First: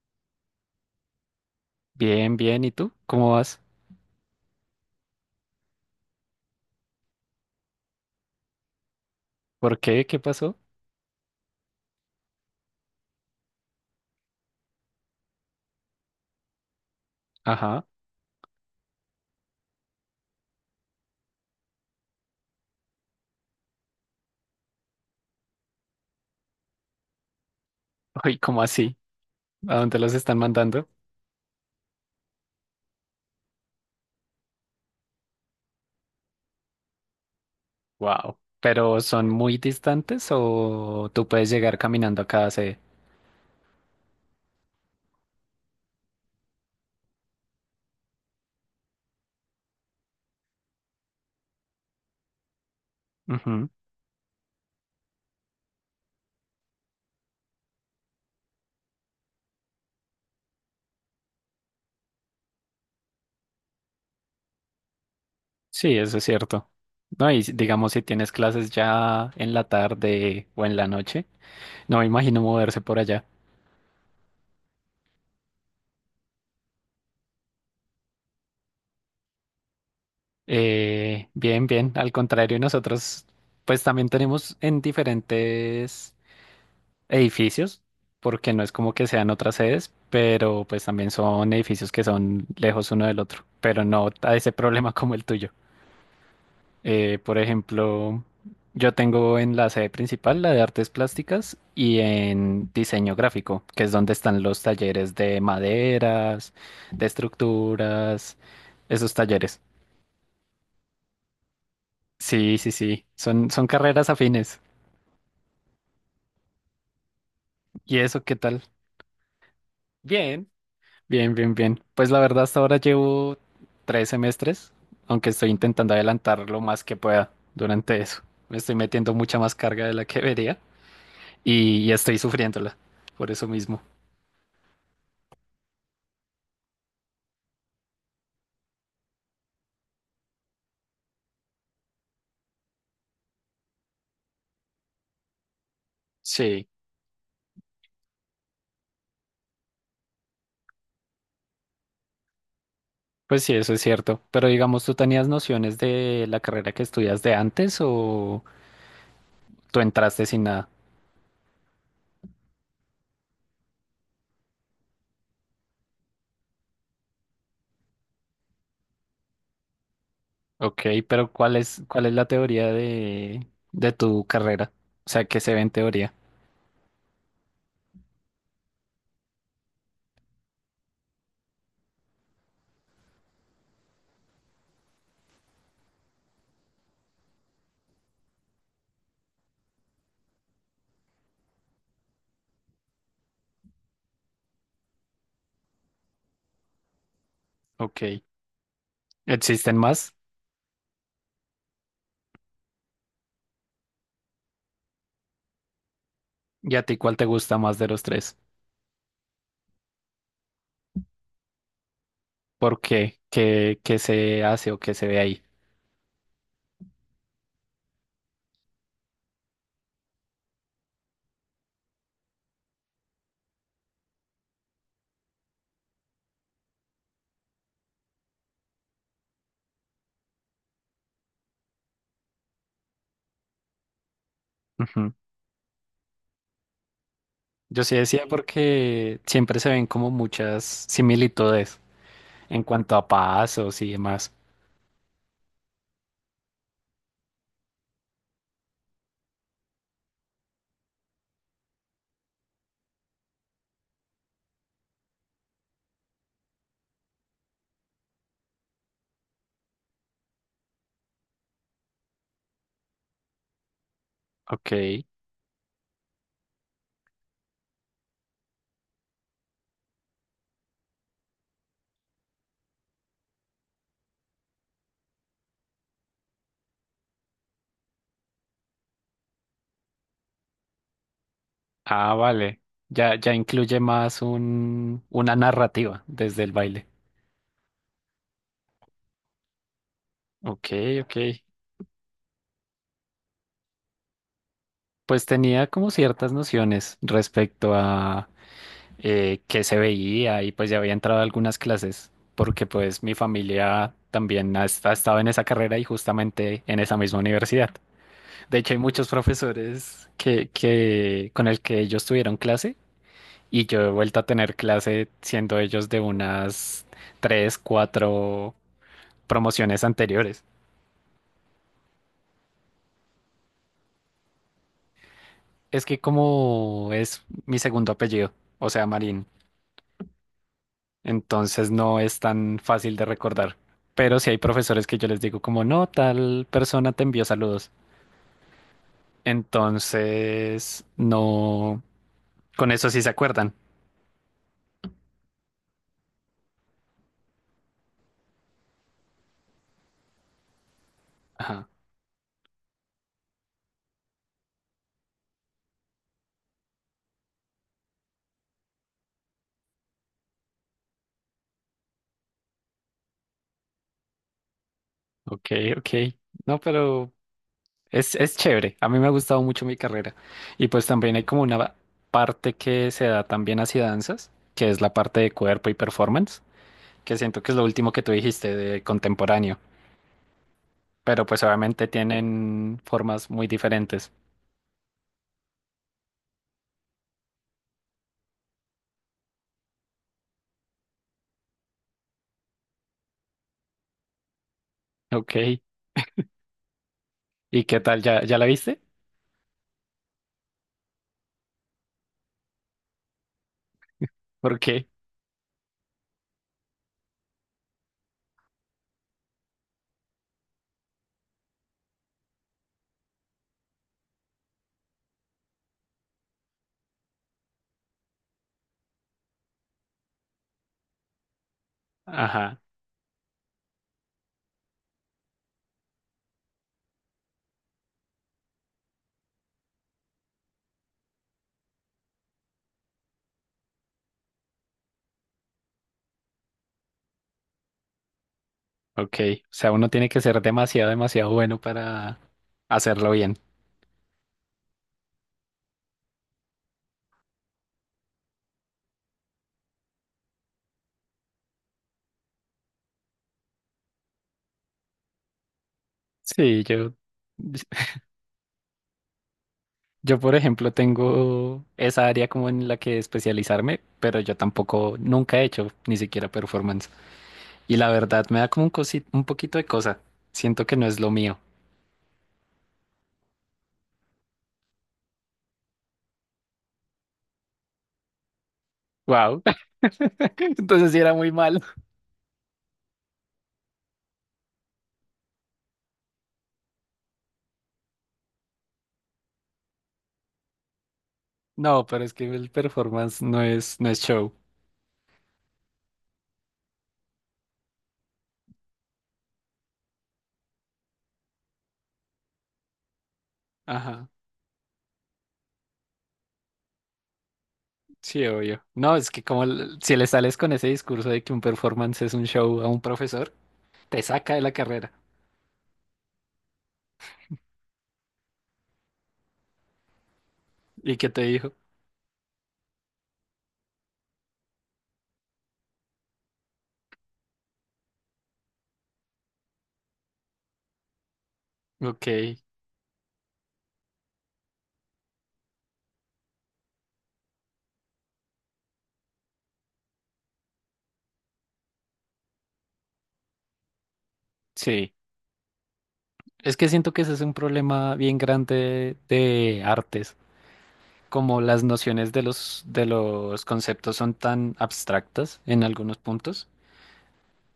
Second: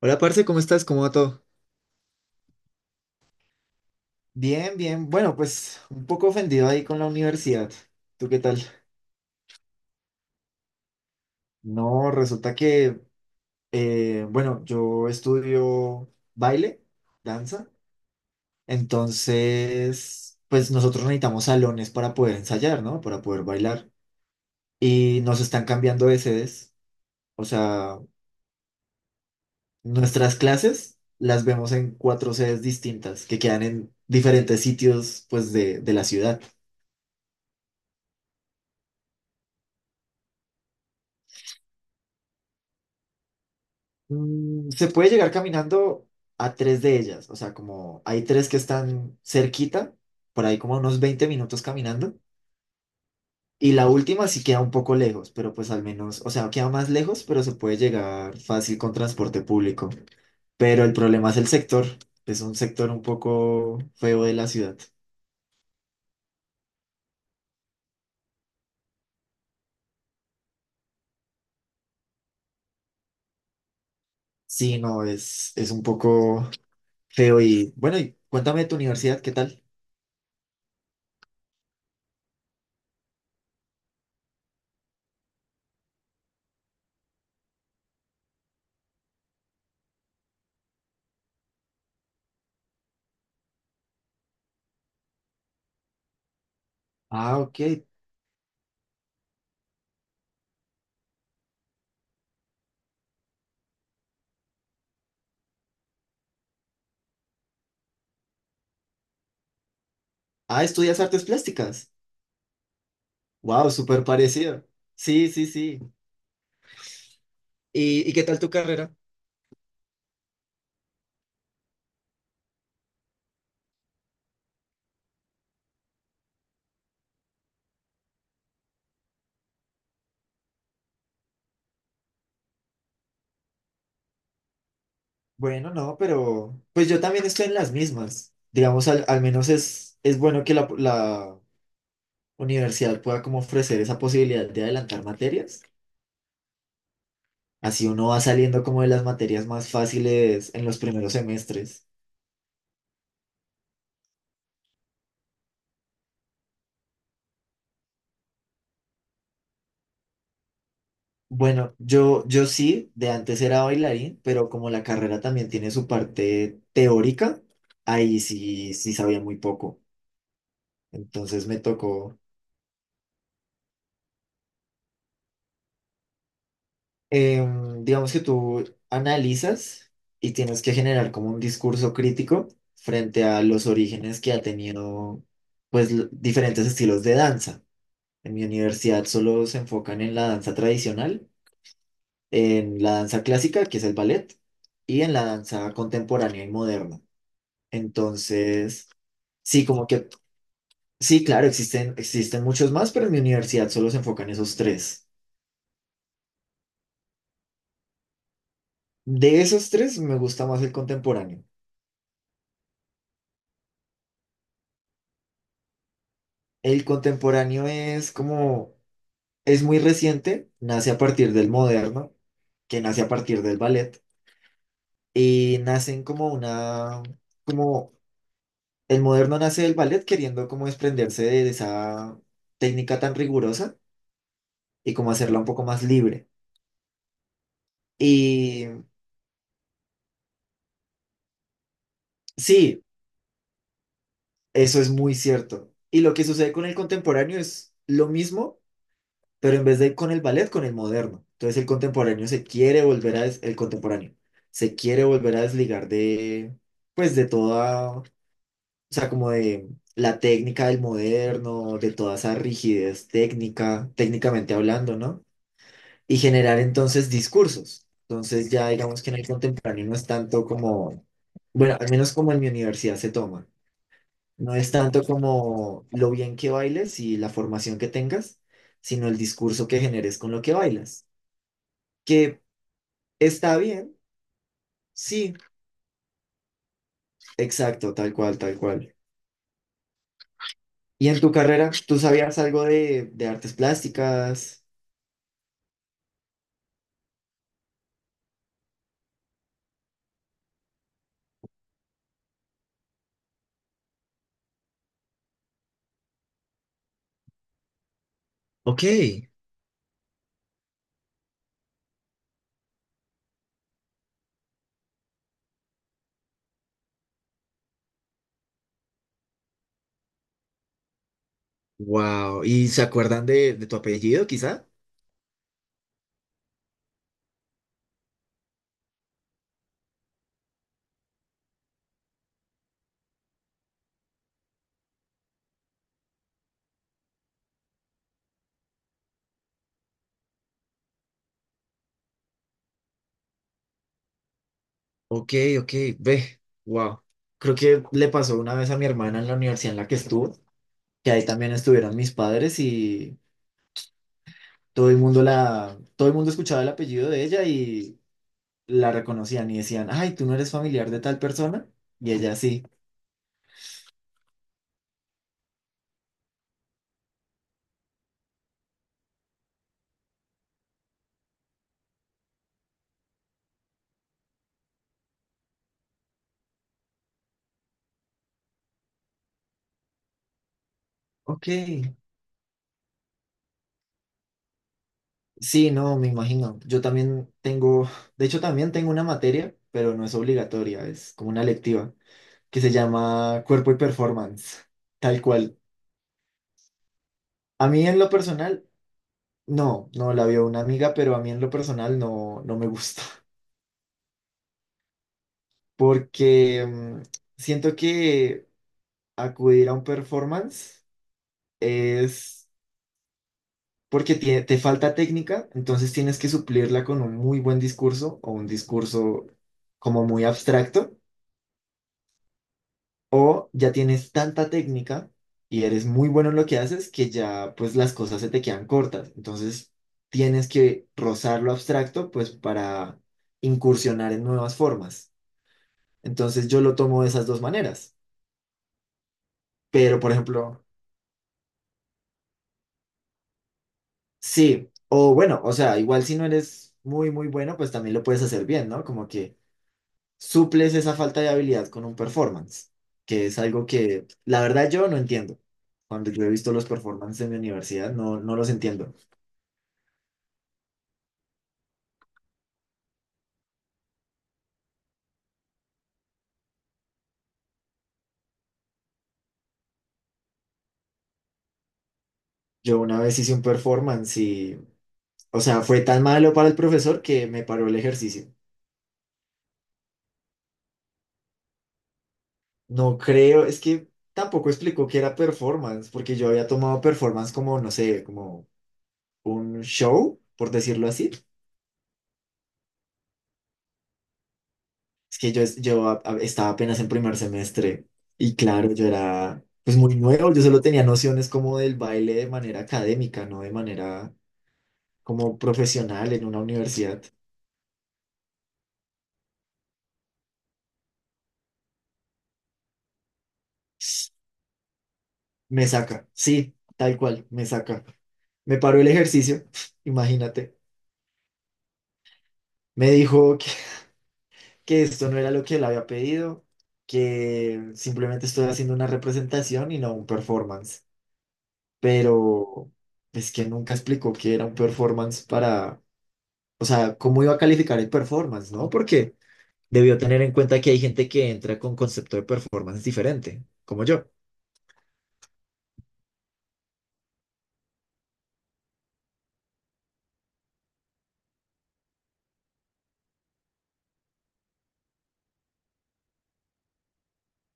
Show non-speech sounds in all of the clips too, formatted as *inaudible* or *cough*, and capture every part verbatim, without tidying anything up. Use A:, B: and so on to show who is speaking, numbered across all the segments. A: Hola, parce, ¿cómo estás? ¿Cómo va todo?
B: Bien, bien. ¿Y tú? ¿Cómo vas?
A: Bien, bien. Bueno, pues un poco ofendido ahí con la universidad. ¿Tú qué tal?
B: ¿Por qué? ¿Qué pasó?
A: No, resulta que, eh, bueno, yo estudio baile, danza,
B: Ajá.
A: entonces, pues nosotros necesitamos salones para poder ensayar, ¿no? Para poder bailar. Y nos están cambiando de sedes. O sea,
B: *laughs* Uy, ¿cómo así? ¿A dónde los
A: nuestras
B: están mandando?
A: clases las vemos en cuatro sedes distintas que quedan en diferentes sitios, pues, de, de la ciudad.
B: Wow. ¿Pero son muy distantes o tú puedes llegar caminando a cada sede?
A: Mm, se puede llegar caminando a tres de ellas, o sea, como hay tres que están cerquita, por ahí como unos veinte minutos caminando,
B: Ujú.
A: y la última sí queda un poco lejos, pero pues al menos, o sea, queda más lejos, pero se puede llegar fácil con transporte público. Pero el problema es el sector, es un sector un poco feo de la ciudad.
B: Sí, eso es cierto. No, y si- digamos si tienes clases ya en la tarde o en la noche, no me imagino moverse por allá.
A: Sí, no, es, es un poco feo y bueno, y cuéntame de tu universidad, ¿qué tal?
B: Eh, bien, bien. Al contrario, nosotros pues también tenemos en diferentes edificios, porque no es como que sean otras sedes, pero pues también son edificios que son lejos uno del otro, pero no a ese problema *laughs* como el tuyo. Eh, por
A: Ah, ok.
B: ejemplo, yo tengo en la sede principal la de artes plásticas y en diseño gráfico, que es donde están los talleres de maderas, de estructuras, esos talleres.
A: Ah, estudias artes plásticas.
B: Sí, sí, sí, son, son
A: Wow, súper
B: carreras afines.
A: parecido. Sí, sí, sí.
B: ¿Y
A: ¿Y, y
B: eso
A: qué
B: qué
A: tal tu
B: tal?
A: carrera?
B: Bien. Bien, bien, bien. Pues la verdad hasta ahora llevo tres semestres, aunque estoy intentando adelantar lo más que pueda durante eso. Me estoy metiendo mucha más carga de la que debería y, y estoy sufriéndola por eso mismo.
A: Bueno, no, pero pues yo también estoy en las mismas. Digamos, al, al menos es, es bueno que la, la universidad pueda como ofrecer esa posibilidad de adelantar materias.
B: Sí,
A: Así uno va saliendo como de las materias más fáciles en los primeros semestres.
B: pues sí, eso es cierto. Pero digamos, ¿tú tenías nociones de la carrera que estudias de antes o tú entraste sin nada?
A: Bueno, yo, yo sí, de antes era bailarín, pero como la carrera también tiene su parte teórica, ahí sí, sí sabía muy poco.
B: Ok, pero
A: Entonces
B: ¿cuál
A: me
B: es, cuál es
A: tocó.
B: la teoría de, de tu carrera? O sea, ¿qué se ve en teoría?
A: Em, digamos que tú analizas y tienes que generar como un discurso crítico frente a los orígenes que ha tenido, pues, l- diferentes estilos de danza. En mi universidad solo se enfocan en la danza tradicional, en la danza clásica, que es el ballet, y en la danza contemporánea y moderna.
B: Ok.
A: Entonces, sí,
B: ¿Existen
A: como que,
B: más?
A: sí, claro, existen, existen muchos más, pero en mi universidad solo se enfocan esos tres.
B: ¿Y a ti cuál te gusta más de los tres?
A: De esos tres, me gusta más el contemporáneo.
B: ¿Por qué? ¿Qué, qué se hace o qué se ve ahí?
A: El contemporáneo es como, es muy reciente, nace a partir del moderno, que nace a partir del ballet, y nacen como una, como el moderno nace del ballet queriendo como desprenderse de esa técnica tan rigurosa y como
B: Ujú.
A: hacerla un poco más libre.
B: Yo sí decía
A: Y
B: porque siempre se ven como muchas similitudes en
A: sí,
B: cuanto a pasos y demás.
A: eso es muy cierto. Y lo que sucede con el contemporáneo es lo mismo pero en vez de ir con el ballet, con el moderno. Entonces el contemporáneo se quiere volver a, des- el contemporáneo se quiere volver a desligar de, pues de toda, o sea, como de la técnica del moderno, de toda esa rigidez técnica, técnicamente
B: Ok.
A: hablando, ¿no? Y generar entonces discursos. Entonces ya digamos que en el contemporáneo no es tanto como, bueno, al menos como en mi universidad se toma. No es tanto como lo bien que bailes y la formación que tengas, sino el discurso que generes con lo que bailas
B: Ah,
A: que
B: vale. Ya, ya
A: está
B: incluye
A: bien,
B: más un,
A: sí,
B: una narrativa desde el baile.
A: exacto, tal cual, tal cual.
B: Ok,
A: ¿Y
B: ok.
A: en tu carrera, tú sabías algo de, de artes plásticas?
B: Pues tenía como ciertas nociones respecto a eh, qué se veía y pues ya había entrado a algunas clases porque pues mi familia también ha, ha estado en esa carrera y justamente en esa misma universidad. De hecho, hay
A: Ok,
B: muchos profesores que, que con el que ellos tuvieron clase y yo he vuelto a tener clase siendo ellos de unas tres, cuatro promociones anteriores.
A: wow. ¿Y se acuerdan de, de tu apellido, quizá?
B: Es que como es mi segundo apellido, o sea, Marín, entonces no es tan fácil de recordar. Pero sí hay profesores que yo les digo como, no, tal persona te envió saludos. Entonces, no, con eso sí se acuerdan.
A: Ok, ok, ve, wow. Creo que le pasó una vez a mi hermana en la universidad en la que estuvo, que ahí también
B: Ajá,
A: estuvieron mis padres y todo el mundo la, todo el mundo escuchaba el apellido de ella y la reconocían y decían, ay, tú no eres familiar de tal persona. Y ella sí,
B: ok, ok. No, pero Es, es chévere, a mí me ha gustado mucho mi carrera. Y pues también hay como una parte que se da también hacia danzas, que es la parte de cuerpo y performance, que siento que es lo último que tú dijiste de contemporáneo, pero pues
A: ok.
B: obviamente tienen formas muy diferentes.
A: Sí, no, me imagino. Yo también tengo, de hecho también tengo una materia, pero no es obligatoria, es como una electiva, que se llama Cuerpo y Performance, tal
B: Ok,
A: cual.
B: ¿y
A: A
B: qué
A: mí en
B: tal?
A: lo
B: ¿Ya, ya la
A: personal,
B: viste?
A: no, no la vio una amiga, pero a mí en lo personal no, no me gusta,
B: ¿Por qué?
A: *laughs* porque mm, siento que acudir a un performance es porque tie- te falta técnica, entonces tienes que suplirla con un muy buen discurso o un discurso como muy abstracto.
B: Ajá,
A: O ya tienes tanta técnica y eres muy bueno en lo que haces que ya pues las cosas se te quedan cortas. Entonces tienes que rozar lo abstracto pues para incursionar en nuevas formas. Entonces yo lo tomo de esas dos maneras.
B: ok. O sea, uno
A: Pero
B: tiene
A: por
B: que ser
A: ejemplo,
B: demasiado, demasiado bueno para hacerlo bien.
A: sí, o bueno, o sea, igual si no eres muy muy bueno pues también lo puedes hacer bien, ¿no? Como que suples esa falta de habilidad con un performance, que es algo que la verdad yo no entiendo. Cuando yo he visto
B: Sí,
A: los
B: yo
A: performances en mi universidad, no, no los entiendo.
B: Yo, por ejemplo, tengo esa área como en la que especializarme, pero yo tampoco nunca he hecho ni siquiera performance. Y la verdad me da como un cosi- un poquito de cosa. Siento que no es lo mío.
A: Yo una vez hice un performance y, o sea, fue tan malo para el profesor que me paró el ejercicio.
B: Wow. *laughs* Entonces sí era muy malo.
A: No creo, es que tampoco explicó que era performance, porque yo había tomado performance como, no sé, como un show, por decirlo así.
B: No, pero es que el performance no es, no es show.
A: Es que yo, es- yo a- a- estaba apenas en primer semestre y claro, yo era pues muy nuevo, yo solo tenía nociones como del baile de manera académica, no de
B: Ajá.
A: manera como profesional en una universidad.
B: Sí, obvio. No, es que como l- si le sales con ese discurso de que un performance es un show a un profesor, te saca de la carrera.
A: Me saca, sí, tal cual, me saca. Me paró el ejercicio, *laughs* imagínate.
B: ¿Y qué te dijo?
A: Me dijo que, que esto no era lo que él había pedido, que simplemente estoy haciendo una representación y no un performance.
B: Ok,
A: Pero es que nunca explicó que era un performance para, o sea, cómo iba a calificar el performance, ¿no? Porque debió tener en cuenta que hay gente que entra con concepto de performance diferente, como yo.
B: sí. Es que siento que ese es un problema bien grande de artes, como las nociones de los, de los conceptos son tan abstractas en algunos puntos,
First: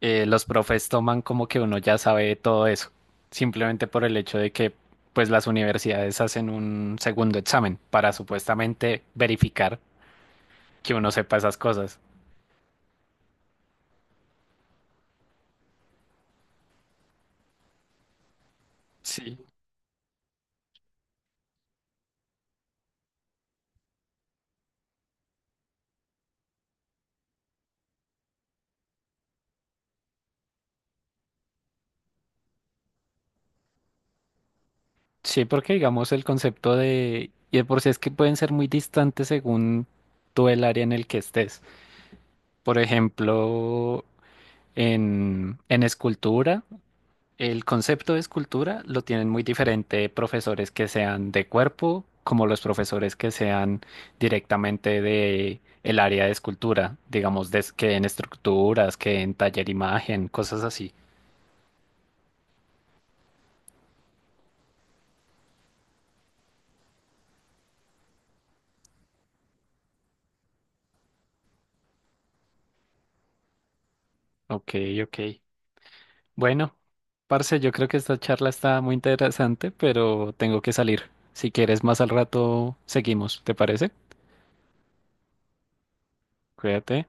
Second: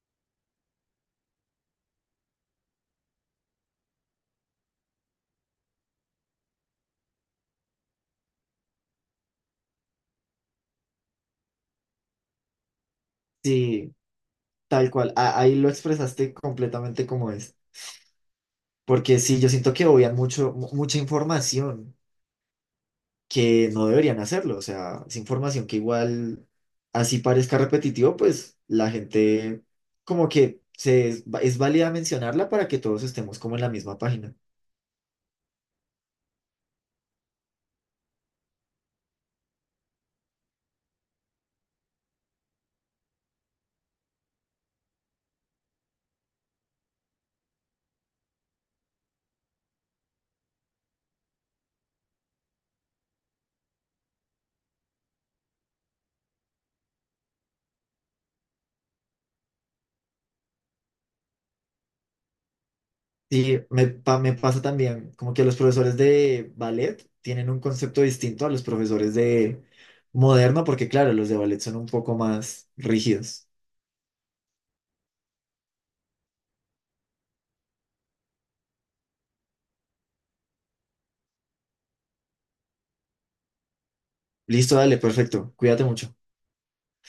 B: eh, los profes toman como que uno ya sabe todo eso, simplemente por el hecho de que pues las universidades hacen un segundo examen para supuestamente verificar que uno sepa esas cosas.
A: Sí, tal cual. A- ahí lo expresaste completamente como es. Porque
B: Sí.
A: sí, yo siento que obvian mucho, mu- mucha información que no deberían hacerlo. O sea, es información que igual, así parezca repetitivo, pues la gente como que se, es, es válida mencionarla para que todos estemos como en la misma página.
B: Sí, porque digamos el concepto de, y de por sí es que pueden ser muy distantes según tú el área en el que estés. Por ejemplo, en, en escultura, el concepto de escultura lo tienen muy diferente profesores que sean de cuerpo, como los profesores que sean directamente de el área de escultura, digamos, des- que en estructuras, que en taller imagen, cosas así.
A: Sí, me, pa- me pasa también como que los profesores de ballet tienen un concepto distinto a los profesores de moderno, porque claro, los de ballet son un poco más rígidos.
B: Ok, ok. Bueno, parce, yo creo que esta charla está muy interesante, pero tengo que salir. Si quieres, más al rato seguimos, ¿te parece?
A: Listo, dale, perfecto. Cuídate mucho.
B: Cuídate.